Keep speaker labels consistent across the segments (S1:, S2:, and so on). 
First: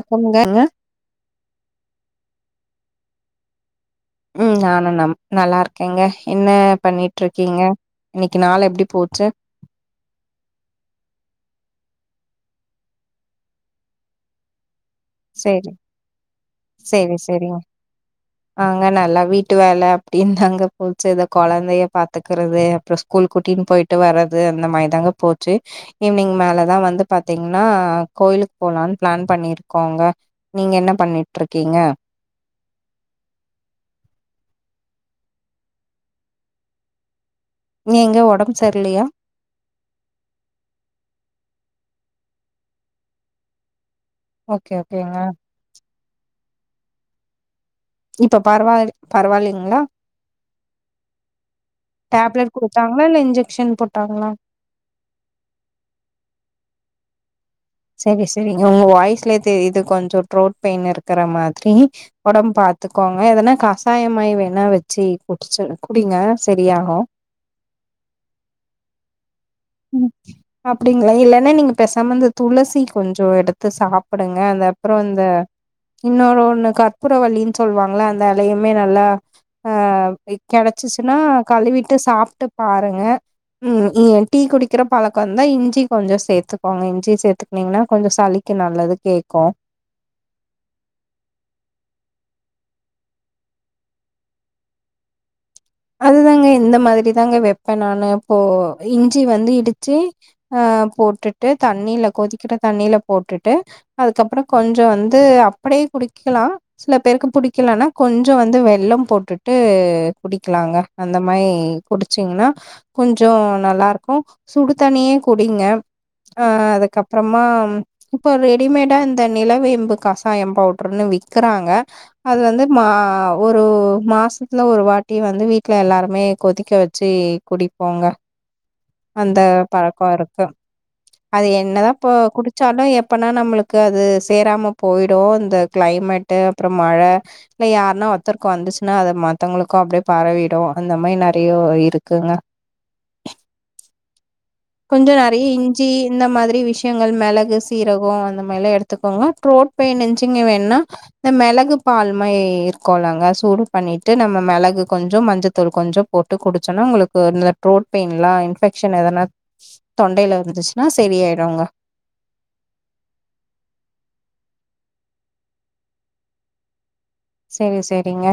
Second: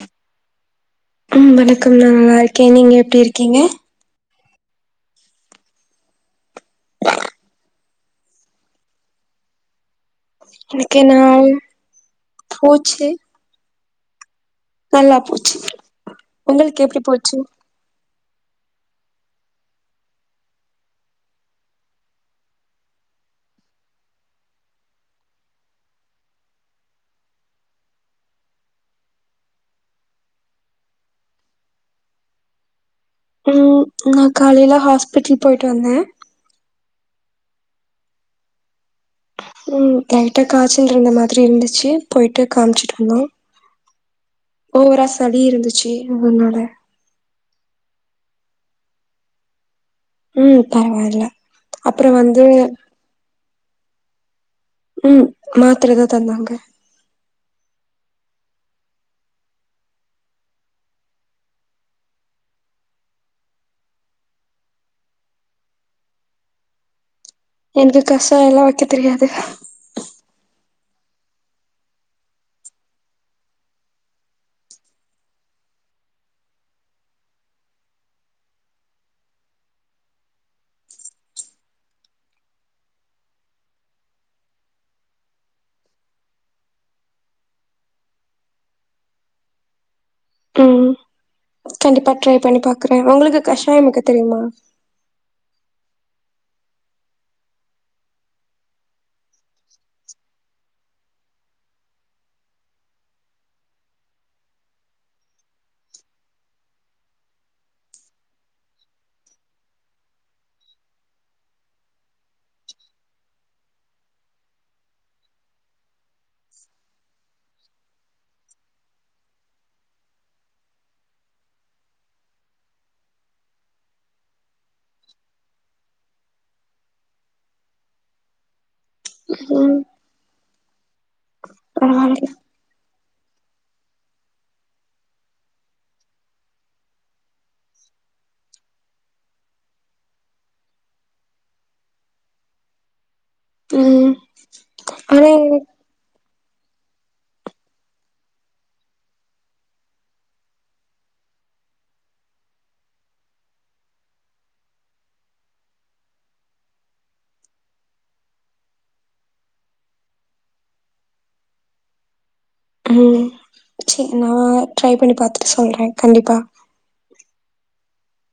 S1: வணக்கம்ங்கங்க
S2: உம் வணக்கம் [unintelligible] கே நீங்க எப்டி இருக்கீங்க
S1: உம் நானண்ணம் நல்லா இருக்கேங்க என்ன பண்ணிட்ருக்கீங்க இன்னக்கி நாள் எப்டி போச்சு
S2: இன்னிக்கு நாள் போச்சு நல்லா போச்சு
S1: சேரி
S2: உங்களுக்கு எப்படி போச்சு
S1: ங்க நல்லா வீட்டு வேல அப்டின்னு தாங்க போச்சு இதா கொழந்தைய பாத்துக்கிறது அப்பறம் ஸ்கூல் குட்டினு போயிட்டு வரது அந்த மாரி தாங்க போச்சு ஈவினிங் மேலதா வந்து பாத்தீங்குன்னா கோயிலுக்கு போலாம்னு பிளான் பண்ணிருக் கோங்க நீங்க என்ன பண்ணிட்ருக்கீங்க
S2: உம் நா காலையில ஹாஸ்பிட்டல் போயிட்டு வந்தே
S1: ஏங்க ஒடம்பு செர்யில்லயா
S2: உம் லைட்டா காய்சல் இருந்த மாதிரி இருந்துச்சு போயிட்டு காமிச்சுட்டு இருந்தோ
S1: ஓகே
S2: ஒவ்ரா
S1: ஓகேங்க
S2: சளி இருந்துச்சு இவுங் என்னோட
S1: இப்ப பரவாலில் பரவாயில்லீங்குளா
S2: உம் பரவால்ல அப்பற வந்து
S1: டேப்லெட் குடுத்தாங்களா இல்ல இன்ஜெக்ஷன் போட்டாங்களா
S2: உம் மாத்தரதா தந்தாங்க
S1: செரி செரிங்க உங்க வாய்ஸ்லயே தெரிது கொஞ்ச தோட்ரேட் பெயின் இருக்கற மாத்ரி ஒடம்பு பாத்துக்கோங்க எதுனா கஷாயிமாரி வேணா வெச்சு குடிச்சு குடிங்க செரியாகு
S2: எனது கஷயாயில்லா வெக்க தெரியாது
S1: அப்பிடிங்களா இல்லன்னா நீங்க பேசாம இந்த துளசி கொஞ்ச எடுத்து சாப்பிடுங்க அது அப்புறோ இந்த இன்னொன் ஒண்ணு கப்பூர வல்லின் சொல்லுவாங்குள அந்த இலையுமே நல்லா ஆஹ் கெடைச்சிச்சுன்னா கழுவிட்டு சாப்பிட்டு பாருங்க உம் ம் டீ குடிக்கிற பழக்கம்ந்தா இஞ்சி கொஞ்சோ சேத்துக்கோங்க இஞ்சி சேத்துங்னீங்கின்னா கொஞ்ச சளிக்கு நல்லது கேக்கு
S2: ப்பட்ரை பண்ணி பாக்குறே உங்குளுக்கு கஷாயம் வெக்க தெரியுமா
S1: அதுதாங்க இந்த மாதிரிதாங்க வெப்பேன் நானு எப்போ இஞ்சி வந்து இடிச்சு அஹ் போட்டுட்டு தண்ணில கொதிக்கிற தண்ணில போட்டுட்டு அதுக்கப்பறம் கொஞ்சோ வந்து அப்டியே குடிக்கிலா சில பேருக்கு புடிக்கலனா கொஞ்ச வந்து வெள்ளம் போட்டுட்டு குடிக் கிலாங்க அந்த மாரி குடிச்சீங்கின்னா கொஞ்ஞோ நல்லா இருக்கு சுடு தனியே குடிங்க அஹ அதுக்கப்புறமா இப்ப ரெடிமேடா இந்த நிலவேம்பு கசாயம் பவுடருன்னு விறக்கிறாங்க அது வந்து மா ஒரு மாசத்துல ஒரு வாட் ட்டி வந்து வீட்ல எல்லாருமே கொதிக்க வெச்சி குடிப்போங்க அந்த
S2: ம்
S1: பழக்கோ இருக்கு அது ஏன் என்னதா போ
S2: பரவால்ல
S1: குடிச்சாலு எப் அப்பனா நம்முளுக்கு அது சேராம போயிடு இந்த கிளைமேட்டு அப்புறம் மழ இல்ல யாருன்னா ஒத்தருக்கு வந்துச்சுன்னா அத மத்தவுங்களுக்கு அப்டியே பரவிடும் அந்த மாரி நெறியோ இருக்குங்க
S2: ம்
S1: கொஞ்ச
S2: ஆனா
S1: நெறைய இஞ்சி இந்த மாதிரி ப்டி விஷயங்கள் மிளகு சீரகம் அந்த மாரியில்லா எடுத்துக்கோங்க த்ரோட் பெயின்ச்சிங்க வேணுனா இந்த மிளகு பால் மாயி இருக்கோலங்க சூடு பண்ணிட்டு நம்ம மிளகு கொஞ்ச மஞ்சத்தூள் கொஞ்ச போட்டு குடிச்சோன்னா உங்குளுக்கு இந்த த்ரோட் பெயின்யிலா இன்ஃபெக்ஷன் எதனா தொண்டையில இருந்துச்சுன்னா செரி ஆயிருங்க
S2: உம் செரி நா ட்ரை பண்ணி பாத்துட்டு சொல்றேன் கண்டிப்பா
S1: சேரி சேரிங்க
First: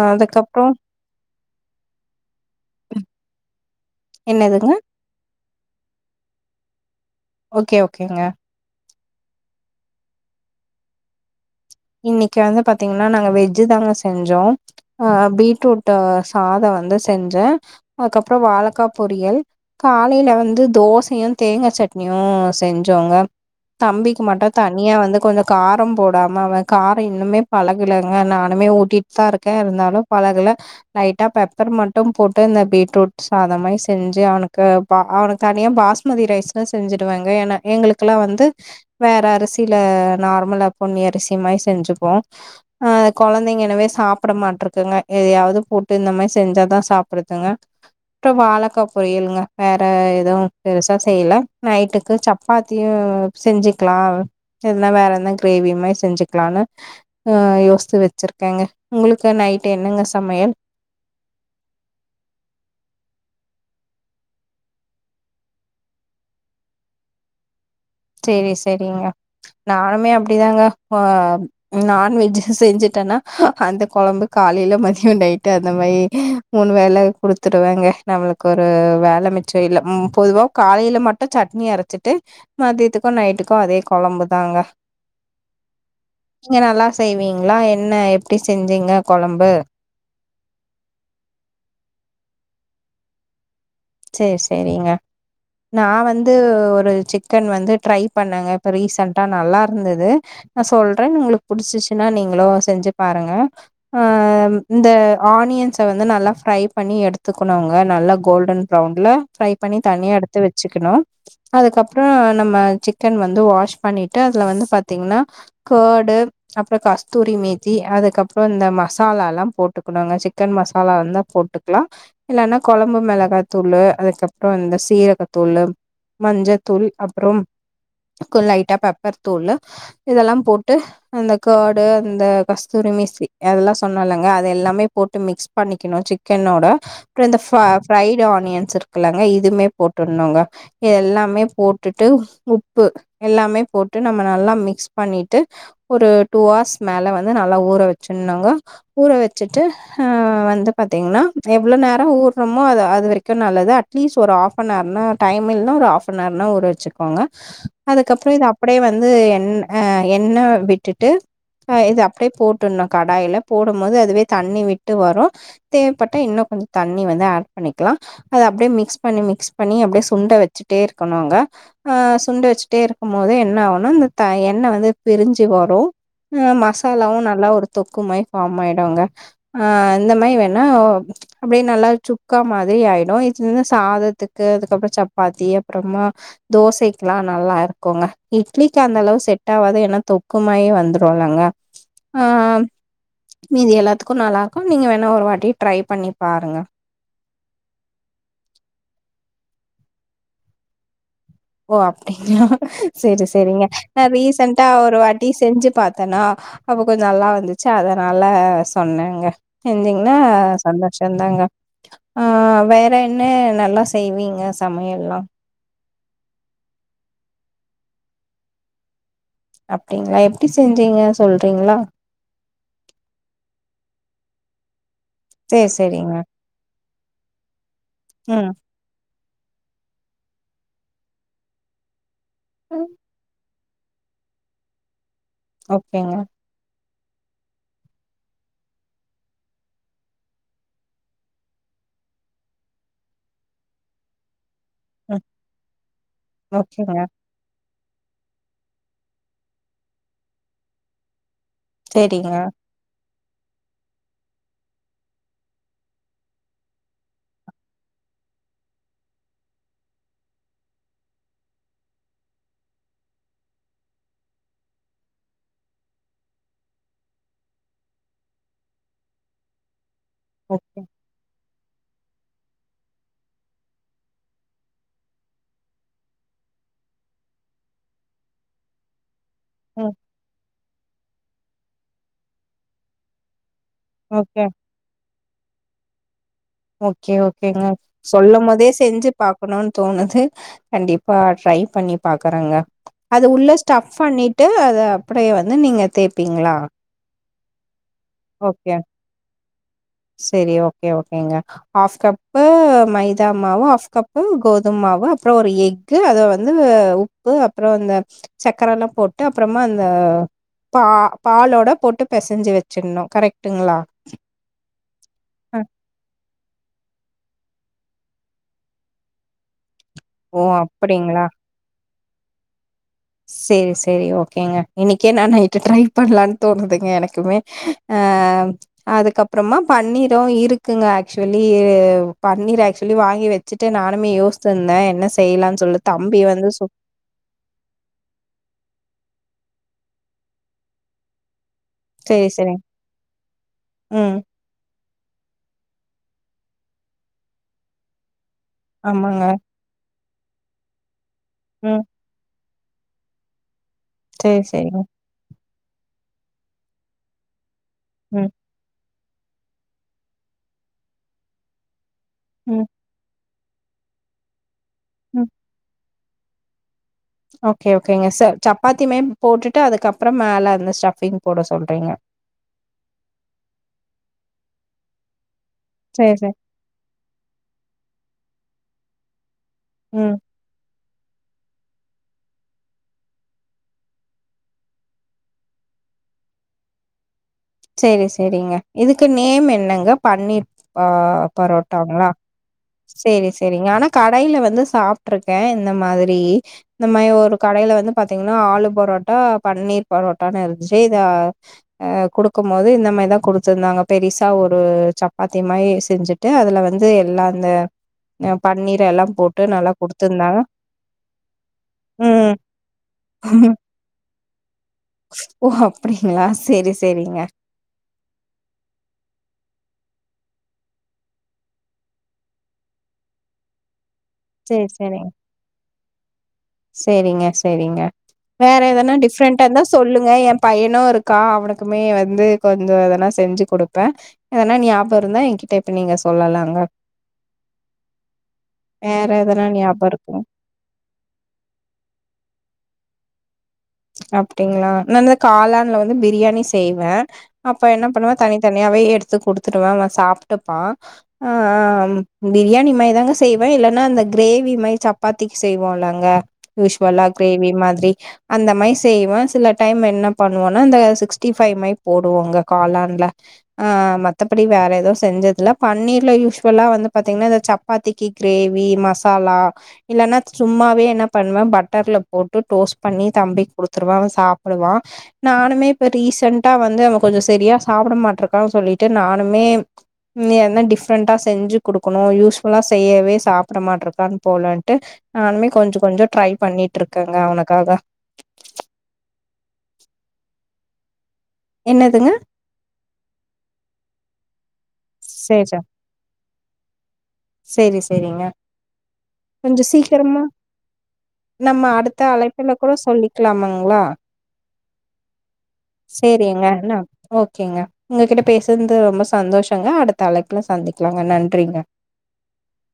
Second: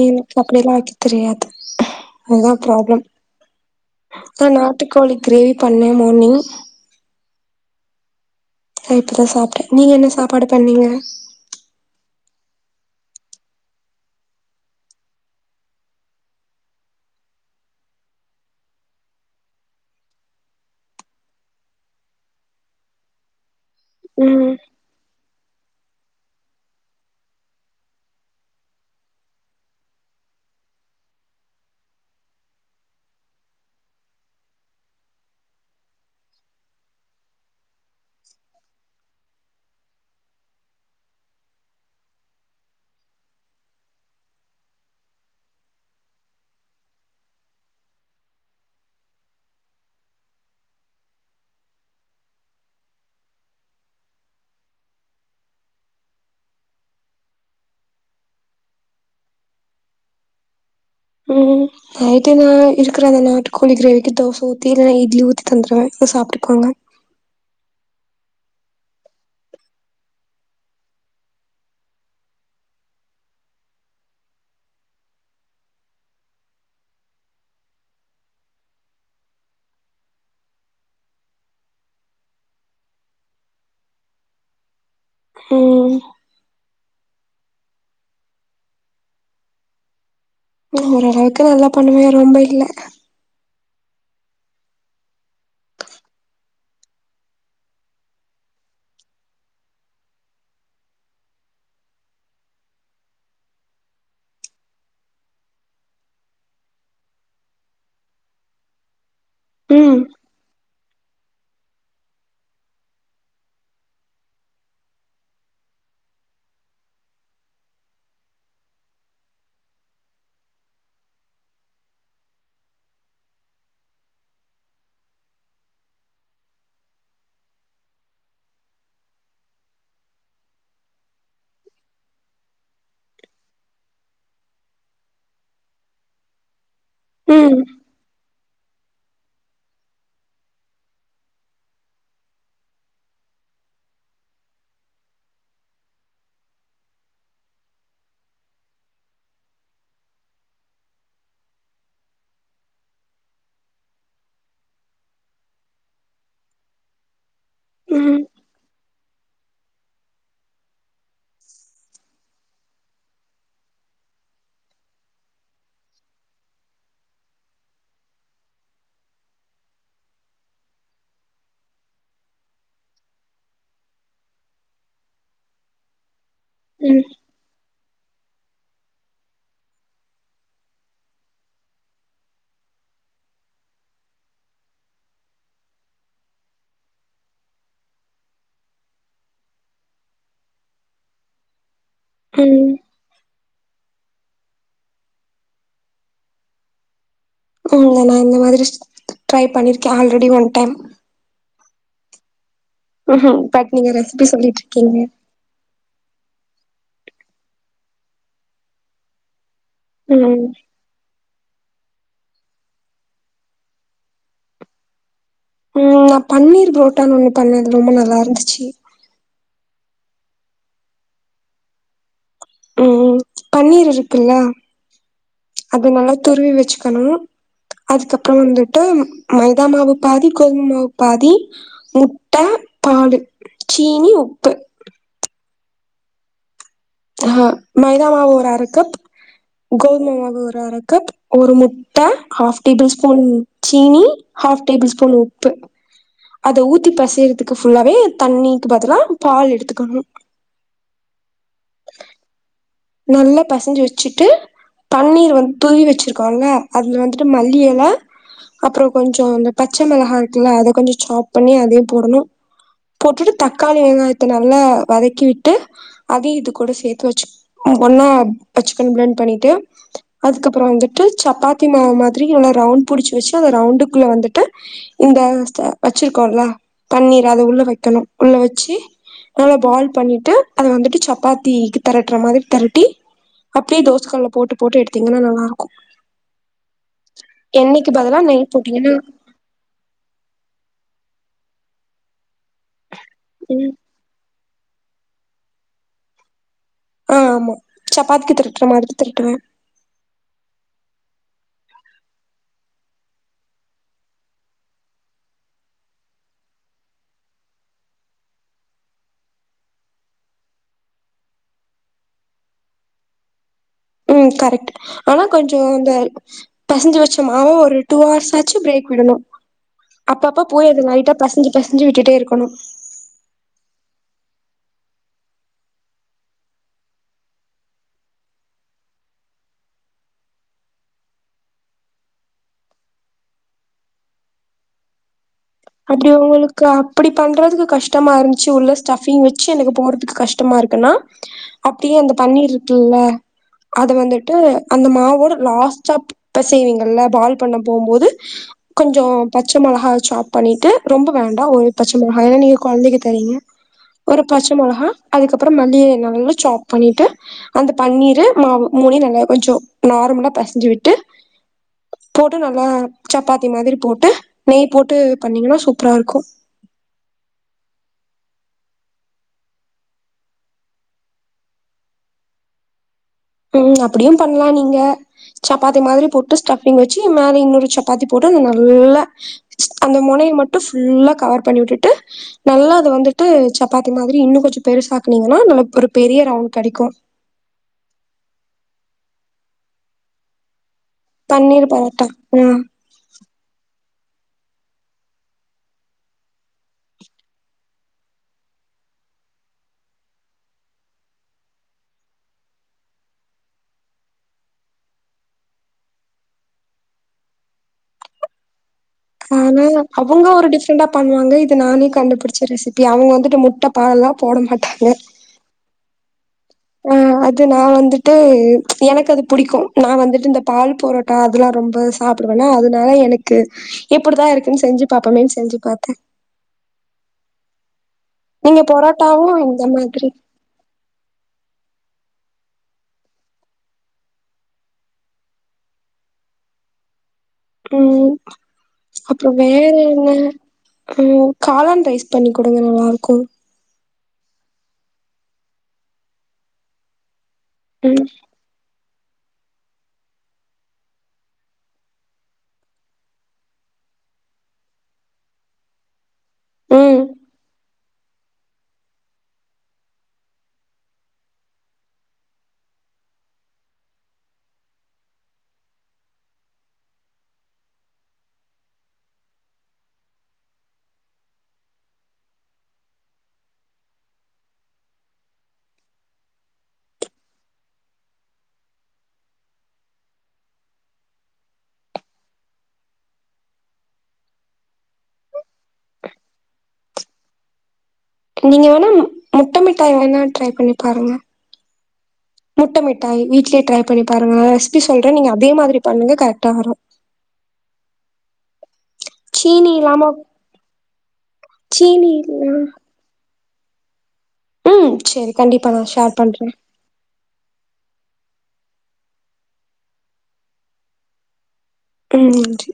S2: எனக்கு அப்பிடியெல்லா வெக்க தெரியாது அதான் ப்ராப்ளம் ஆ
S1: என்னதுங்க
S2: நாட்டுக்கோழி கிரேவி பண்ணே மார்னிங்
S1: ஓக்கே ஓகேங்க
S2: இப்பதா சாப்பிட்டேன் நீங்க என்ன சாப்பாடு பண்ணீங்க
S1: இன்னைக்கு வந்து பாத்தீங்கன்னா நாங்க வெஜ்ஜு தாங்க செஞ்சோம் அஹ் பீட்ரூட் சாத வந்து செஞ்சோம் அதுக்கப்புறோ வாழக்கா பொரியல் காலையில வந்து தோசையும் தேங்கா சட்னியூ செஞ்சோங்க தம்பிக்கு
S2: ம்,
S1: மட்டும் தனியா வந்து கொஞ்ச காரம் போடாம அவ காரம் இன்னுமே பழகுலங்க நானுமே ஊட்டிட்தா இருக்கே இருந்தாலும் பழகல லைட்டா பெப்பர் மட்டும் போட்டு இந்த பீட்ரூட் சாதமாரி செஞ்சு அவனுக்கு பா அவனுக்கு தனியா பாஸ்மதி ரைஸ்ன்னு செஞ்சுடுவாங்க ஏனா எங்குளுக்கெல்லா வந்து வேற அரிசியில நார்மலா பொன்னி அரிசி த்தி மாரி செஞ்சுக்குவோ ஆஹ் கொழந்தைங்க எனவே சாப்புட மாட்ருக்குங்க எதையாவுது போட்டு இந்த மாரி செஞ்சாதா சாப்புடுத்துங்க அப்புறோ வாழக்கா பொரியலுங்க வேற எதோவு பெருசா செய்யில நைட்டுக்கு சப்பாத்தியு செஞ்சுக்குலா எதுனா வேற எந்த கிரேவி மாரி செஞ்சுக் க்குலானு அஹ் யோஸ்து வெச்சுருக்கேங்க உங்குளுக்கு நைட்டே என்னங்க சமையல்
S2: உம் நைட்டு நா இருக்கிற அத நாட்டுக்கோழி கிரேவிக்கு தோசை ஊத்தி இல்லன்னா இட்லி ஊத்தி தந்துடுவே அத்த சாப்பிட்டுக்குவாங்க
S1: செரி சேரிங்க நானுமே அப்டிதாங்க ஆஹ் நான்வெஜ் செஞ்சுட்டேன்னா அந்த குழம்பு காலையில மதியம் நயிட்டு அந்த மாரி மூணு வேல குடுத்துடுவேங்க நம்முளுக் ஒரு வேல மிச்சம் இல்ல ம் பொதுவா காலையில மட்டு சட்னி அரைச்சிட்டு மதியத்துக்கு நைட்டுக்கு அதே குழம்புதாங்க
S2: உஹம்
S1: நீங்க நல்லா செய்வீங்களா என்ன எப்டி செஞ்சீங்க குழம்பு
S2: ம் ஓரளவுக்கு நல்லா பண்ணுவே ரொம்ப இல்ல
S1: சேர் சேரிங்க நான் வந்து ஒரு சிக்கன் வந்து ட்ரை பண்ணேங்க இப்போ ரீசண்ட்டாக நல்லா இருந்தது நான் சொல்றேன் உங்களுக்கு பிடிச்சிச்சுன்னா நீங்களும் செஞ்சு பாருங்க இந்த ஆனியன்ஸை வந்து நல்லா ஃப்ரை பண்ணி எடுத்துக்கணுங்க நல்லா கோல்டன் ரெளவுண்ட்ல ஃப்ரை பண்ணி
S2: ம்,
S1: தனியா எடுத்து வச்சு வச்சுக்கணும் அதுக்கப்புறம் நம்ம சிக்கன் வந்து வாஷ் பண்ணிட்டு அதுல வந்து பாத்தீங்கன்னா ஃகடு அப்புறம் கஸ்தூரி மேத்தி அதுக்கப்புறம் இந்த மசாலா எல்லாம் போட்டுக்கணுங்க சிக்கன் மசாலா இருந்தா போட்டுக்கலாம் இல்லைன்னா குழம்பு மிளகா தூள் அதுக்கப்புறம் இந்த சீரகத்தூள் மஞ்சள்த்தூள் அப்புறம் கொஞ்ச லைட்டாக பெப்பர் தூள் இதெல்லாம் போட்டு அந்த கேஃடு அந்த கஸ்தூரி மேசி அதெல்லாம் சொன்னலைங்க அது எல்லாமே போட்டு மிக்ஸ் பண்ணிக்கணும் சிக்கனோட அப்புறம் இந்த ப
S2: ம்,
S1: ப்ஃரைட் பன்னி வச்சிருக்குலாம்ங்க இதுவுமே போட்டுஎல்லாமே போட்டு உப்பு எல்லாமே போட்டு நல்லா மிக்ஸ் பண்ணிட்டு ஒரு டூ ஹார்ஸ் மேல நல்லா ஊற வச்சுனுங்க ஊற வச்சுட்டு ஹ் வந்து பாத்தீங்கன்னா எவ்வுளோ நேரம் ஊர்ணுமோ அது அதுவரை நல்லது அட்லீஸ்ட் ஒரு ஹாஃப் நவர்னா டைம்மில்லனா ஒரு ஹாஃப் நவர்னா ஊர வச்சுக்கோங்க
S2: ம்,
S1: அதுக்கப்புறம் இது அப்படியே வந்து வந்து எ எண்ணெய் விட்டுட்டு இது அப்படியே போட்டுணும் கடாயில போடும் போது அதுவே தண்ணி விட்டு வரும் தேவைப்பட்டா இன்னும் கொஞ்சம் தண்ணி வந்து ஆட் பண்ணிக்கலாம் அதை அப்படியே மிக்ஸ் பண்ணி மிக்ஸ் பண்ணி அப்படியே சுண்டை வச்சுட்டே இருக்கணும்ங்க அஹ் சுண்டை வச்சுட்டே இருக்கும் போது என்ன ஆகணும் இந்த த எண்ணெய் வந்து பிரிஞ்சு வரும்
S2: ம்,
S1: மசாலாவும் நல்லா ஒரு தொக்கு மாதிரி பார்ம் ஆயிடுங்க ஹ் இந்த மாரி வேணா அப்படியே நல்லா சுக்கா மா மாதிரி ஆயிடும் இலந்து சாதத்துக்கு அதுக்கப்புறம் சப்பாத்தி அப்புறமா தோசைக்குல்லாம் நல்லா இருக்குங்க இட்லிக்கு அந்த அளவு செட் ஆவாது ஏன்னா தொக்கு மாரி வந்துரும்லங்க ஆஹ்
S2: ம்.
S1: மீதி எல்லாத்து க்கும் நல்லா இருக்கும் நீங்க வேணா ஒரு வாட்டி ட்ரை பண்ணி பாருங்க
S2: நா இந்த மாதிரி ட்ரை பண்ணிருக்கேன் ஆல்ரெடி ஒன் டைம்
S1: ஓ அப்படிங்கிளா சேரி
S2: ம்ஹ்ம்.
S1: சேரிங்க
S2: பட் நீங்க
S1: நான்
S2: ரெசிபி
S1: ரீசன்ண்டா ஒரு
S2: சொல்லிட்ருக்கீங்க.
S1: வாட்டி செஞ்சு பாத்தேனா அப்ப கொஞ்ச நல்லா வந்துச்சு அதுனால சொன்னேங்க செஞ்சிங்கன்னா
S2: ம்
S1: சந்தோச தாங்க ஆஹ் வேற என்ன நல்லா செய்வீங்க சமையல்லான்
S2: உம் நா பன்னீர் புரோட்டான்னு ஒண்ணு பண்ணேன்அது ரொம்ப நல்லாயிருந்துச்சு
S1: அப்புடிங்கிளா எப்புடி செஞ்சீங்க சொல்றீங்களா
S2: உம் பன்னீர் இருக்குல்ல
S1: சேரி
S2: அது நல்லா
S1: சேரிங்க
S2: துருவி வெச்சுக்கணும் அதுக்கப்புறோ
S1: ம்
S2: வந்துட்டு மைதா மாவு பாதி கோதுமைமாவு பாதி மு ட்ட பாலு சீனி உப்பு
S1: ஓகேங்க
S2: அஹா மைதா மாவு ஒரு அர கப் கோதும மாவு ஒரு அர கப் ஒரு முட்ட ஹாஃப் டேபுள் ஸ்பூன் சீனி ஹாஃப் டேபுள் ஸ்பூன்
S1: ம்
S2: உப்பு அத ஊத்தி
S1: ஓகேங்க
S2: பெசையறதுக்கு ஃபுல்லாவே தண்ணிக்கு பதிலா பால் எடுத்துக்கணும்
S1: சேரிங்க
S2: நல்லா பெசஞ்சு வெச்சுட்டு தண்ணீர் வந்து துருவி வெச்சுருக்கோல்ல அதுல வந்துட்டு மல்லி எல அப்புறோம் கொஞ்சோம் இந்த பச்ச மிளகா இருக்குல அத கொஞ்சோம் சாப் பண்ணி அதையும் போடணும் போட்டுட்டு தக்காளி வெங்காயத்த நல்லா வதக்கி விட்டு அதைய இதுக்கூட சேர்த்து வெச்சு ஒன்னா வெச்சுக்கனு ப்ளண்ட் பண்ணிட்டு அதுக்கப்புறோம்
S1: ஓகே
S2: வந்துட்டு சப்பா மாவு மாதிரி நல்லா ரவுண்ட் புடிச்சு வெச்சு அந்த ரவுண்டுக்குள்ள வந்துட்டு இந்த வெச்சுருக்கோல பன்னீர் அது உள்ள வெக்கணும் உள்ள வெச்சு நல்லா பாயில்
S1: ம்
S2: பண்ணிட்டு அது வந்துட்டு சப்பாத்திக்கு தெரட்டுற மாதிரி. தெரட்டி. அப்டியே தோச கல்லுல
S1: ஓகே
S2: போட்டு போட்டு எடுத்தீங்கன்னா நல். நல்லாருக்கு.
S1: ஓகே ஓகேங்க
S2: நெய்
S1: சொல்லும்போதே
S2: போட்டீங்கன்னா
S1: செஞ்சு பாக்கணோம்னு தோணுது கண்டிப்பா ட்ரை பண்ணி. பாக்குறேங்க அது உள்ள
S2: ம்
S1: ஸ்டஃப் பண்ணிட். ட்டு அத அப்டியே வந்து நீங்க தேய்பீங்களா.
S2: ஆஹ ஆமா சப்பாத்தி தெரட்டுற மாதிரி தெரட்டுவ.
S1: சேரி ஓகே ஓகேங்க ஹாஃப் கப்பு மைதா மாவு ஹாஃப் கப்பு கோதும மாவு அப்புறோ ஒரு எக்கு அத வந்து உப்பு அப்புறோ அந்த சக்கரல்லா போட்டு அப்புறமா அந்த பா பாலோட போட்டு பெசஞ்சு வெச்சுடணோ கரெக்டுங்களா.
S2: உம் கரெக்ட் ஆனா கொஞ்சோ இந்த. பெசஞ்சு வெச்சமாவ ஒரு டூ ஹர்ஸ்சாச்சோ பிரேக் விடணு. அப்ப
S1: ஓ
S2: அப்ப போயி அத லைட்டா
S1: அப்டிங்களா
S2: பெசஞ்சு பெசஞ்சு விட். விட்டுட்டேயிருக்கனு.
S1: இன்னிக்கே நா நைட்டு ட்ரை பண்ணலான்னு தோணுதுங்க எனக்குமே அ அதுக்கப்புறமா பன்னீரோயிருக்குங்க ஆக்சுவலி பன்னீர் ஆக்சுவலி வாங்கி வெச்சுட்டு நானுமே யோஸ்டு இருந்தே என்ன செய்.
S2: அப்டி உங்களுக்கு அப்டி பண்றதுக்கு கஷ். டமாயிருந்துச்சு உள்ள ஸ்டபிங் வெச்சு எனக்கு போடுறதுக்கு கஷ்டமாயிருக்குன்னா. அப்டியே அந்த
S1: சேரி
S2: பன்னீர்
S1: சேரிங்க
S2: இருக்குல்ல அத
S1: ம்
S2: வந்துட்டு. அந்த மாவோட லாஸ்ட்டா பெசைவிங்கள்ல பால் பண்ண போம்போது. கொஞ்சோ
S1: ஆமாங்க
S2: பச்ச மொளகா சாப். பண்ணிட்டு. ரொம்ப வேண்டாம் ஒரு
S1: ம்
S2: பச்சமொளகாயே நீங். கொழந்தைக்கு தரீங்க. ஒரு
S1: சேரி
S2: பச்ச
S1: சேரிங்க
S2: மொளகா அதுக்கப். அப்புறோ மல்லிய நல்லா சாப் பண்ணிட்டு. அந்த பன்னீரு
S1: ம்
S2: மாவு மூணையும் நல். கொஞ்சோ நார்மலா பெசஞ்சு விட்டு. போட்டு நல்லா
S1: ம்
S2: சப். பாத்தி மாதிரி போட்டு நெய் போட்.
S1: ம்
S2: பன்னீங்கன்னா சூப். சூப்பரா இருக்கும்.
S1: ஓகே ஓகேங்க சார் சப்பாத்தியுமே போட்டுட்டு அதுக்கப்புறோம் மேல அந்த ஸ்டட்ஃபிங் போட சொல்றீங்க.
S2: ம் அப்டியும் பண்லாம் நீங்க. சப்பாத்தி மாதிரி
S1: சேரி சேரி
S2: போட்டு ஸ்டஃபிங் வச்சு மேல இன்னொரு சப்பாத்திபோட்டு இன்னு நல். இல்ல. அந்த
S1: ம்
S2: மொனைய மட்டு ஃபுல்லா கவர் பண்ணி உட்டுட்டு நல்லா அது வந்துட்டு சப்பாத்தி மாதிரி இன்னு கொஞ்சொ பெருசாக்குனீங்கனா நல்ல ஒரு பெரிய ரவுண்ட் கெடைக்கும்
S1: சேரி சேரிங்க இதுக்கு நேம் என்னங்க பன்னீர் ஆ
S2: பன்னீர்
S1: பரோட்டாங்களா?
S2: பரோட்டா ம்
S1: சேரி செரிங் ஆனா கடை வந்து சாப்ட்டுருக்கே இந்த மாதிரி இந்த மாரி ஒரு கடைல வந்து பாத்தீங்ன்னா ஆலு பரோட்டா பன்னீர் பரோட்டான்னு இருந்துச்சு இத அ குடுக்கும் போது இந்த மாரிதா குடுத்துருந்தாங்க பெருசா ஒரு சப்பாத்தி மாரி செஞ்சுட்டு அதுல வந்து எல்லா இந்த அ பன்னீர் எல்லா போட்டு
S2: ஆனா
S1: நல்லா
S2: அவுங்க
S1: குடுத்துருந்தாங்க.
S2: ஒரு டிஃப்ரெண்டா பண்ணுவாங்க இது நானே
S1: ம்
S2: கண்டுபுடிச்ச ரெசிபி அவுங்க வந்துட்டு முட்ட பால்லா போட மாட்டாங்க
S1: ஓ அப்டிங்களா சேரி
S2: ஆ
S1: சேரிங்க.
S2: அது நா வந்துட்டு எனக்கு அது புடிக்கும் நா வந்துட்டு இந்த பால் பொரோட்டா அதெல்லா ரொம்ப சாப்டுவேனா அதுனால எனக்கு எப்டிதா இருக்குன்
S1: சேரி
S2: செஞ்சு
S1: சேரிங்க.
S2: பாப்போமேன் செஞ்சு பாத்தே
S1: சேரிங்க சேரிங்க வேற
S2: நீங்க
S1: எதன்னா
S2: பரோட்டாவும்
S1: டிஃப்ரெண்டா இருந்தா
S2: இந்த மாதிரி
S1: சொல்லுங்க ஏ பையனு இருக்கா அவனுக்குமே வந்து ப இந்த இதலா செஞ்சு குடுப்பே எனா ஞாபருந்தா என்கிட்ட இப்ப நீங்க சொல்லலாங்க
S2: உம்
S1: வேற
S2: அப்புறோ
S1: எதனா
S2: வேற
S1: ஞாபகோ
S2: என்ன
S1: இருக்கு
S2: ம் காளான் டேஸ் பண்ணிக் குடுங்க நல்லா இருக்கும்
S1: அப்டிங்ளா நாந்த காளான்ல வந்து பிரியாணி செய்வே அப்ப என்ன
S2: ம்
S1: பண்ணுவ தனி தனியாவே எடுத் து குடுத்துடுவே அவ சாப்ட்டுப்பா ஆ பிரியாணி மாரி தாங்க செய்வே இல்லனா அந்த க்ரேவி மாரி சப்பாத்திக்கு செய்வோல்லங்க
S2: ம்
S1: யூஷ்வல்லா கிரேவி மாதிரி அந்த மை செய்வே சில டைம் என்ன பண்ணுவன்னா இந்த சிக்ஸ்டி ஃபைவ் மாரி போடுவோங்க காளான்ல ஆ மத்தபடி வேற எதுவு செஞ்சதில்ல பன்னீர்ல யூஷ்வலா வந்து பாத்தீங்னா இந்த சப்பாத்திக்கு கிரேவி மசாலா இல்லன்னா சும்மாவே என்ன பண்வ பட்டர்ல போட்டு டோஸ்ட் பண்ணி தம்பிக் குடு குருவே அவ சாப்புடுவா நானுமே இப்ப ரீசண்ட்டா வந்து அவ கொஞ்ச சரியா சாப்புட மாட்ருக்கானு சொல்லிட்டு நானுமே டிஃப்ரெண்டா செஞ்சு குடுக்கணு யூஷ்வல்லா செய்யவே சாப்புட மாட்ருக்கான் போலன்ட்டு நானுமே கொஞ்ச கொஞ்சொ ட்ரை பண்ணிட்ருக்கேங்க அவனுக்காக
S2: நீங்க வேணா முட்ட மிட்டாய் வேணா ட்ரை பண்ணி பாருங்க
S1: என்னதுங்க
S2: முட்டமிட்டாய் வீட்லயே ட்ரை பண்ணி பாருங்களே எப்டி சொல்றேன் நீங்க
S1: சேரி
S2: அதே
S1: சேரி
S2: மாதிரி பண்ணுங்க கரெ ட்டா வரும்
S1: சேரி செரிங்க கொஞ்ச
S2: சீனி இல்லாம
S1: சீக்கிரமா நம்ம அடுத்த
S2: சீனி இல்ல
S1: அழைப்புல கூட சொல்லிக்லாமாங் களா
S2: ம் சரி கண்டிப்பா நான் ஷேர்
S1: சேரிங்க
S2: பண்றேன்.
S1: அனா ஓகேங்க உங்க கிட்ட பேசுனது ரொம்ப சந்தோஷங்க அடுத்த அழைப்புல சந்திக்கலாங்க நன்றிங்க
S2: ம் நன்றி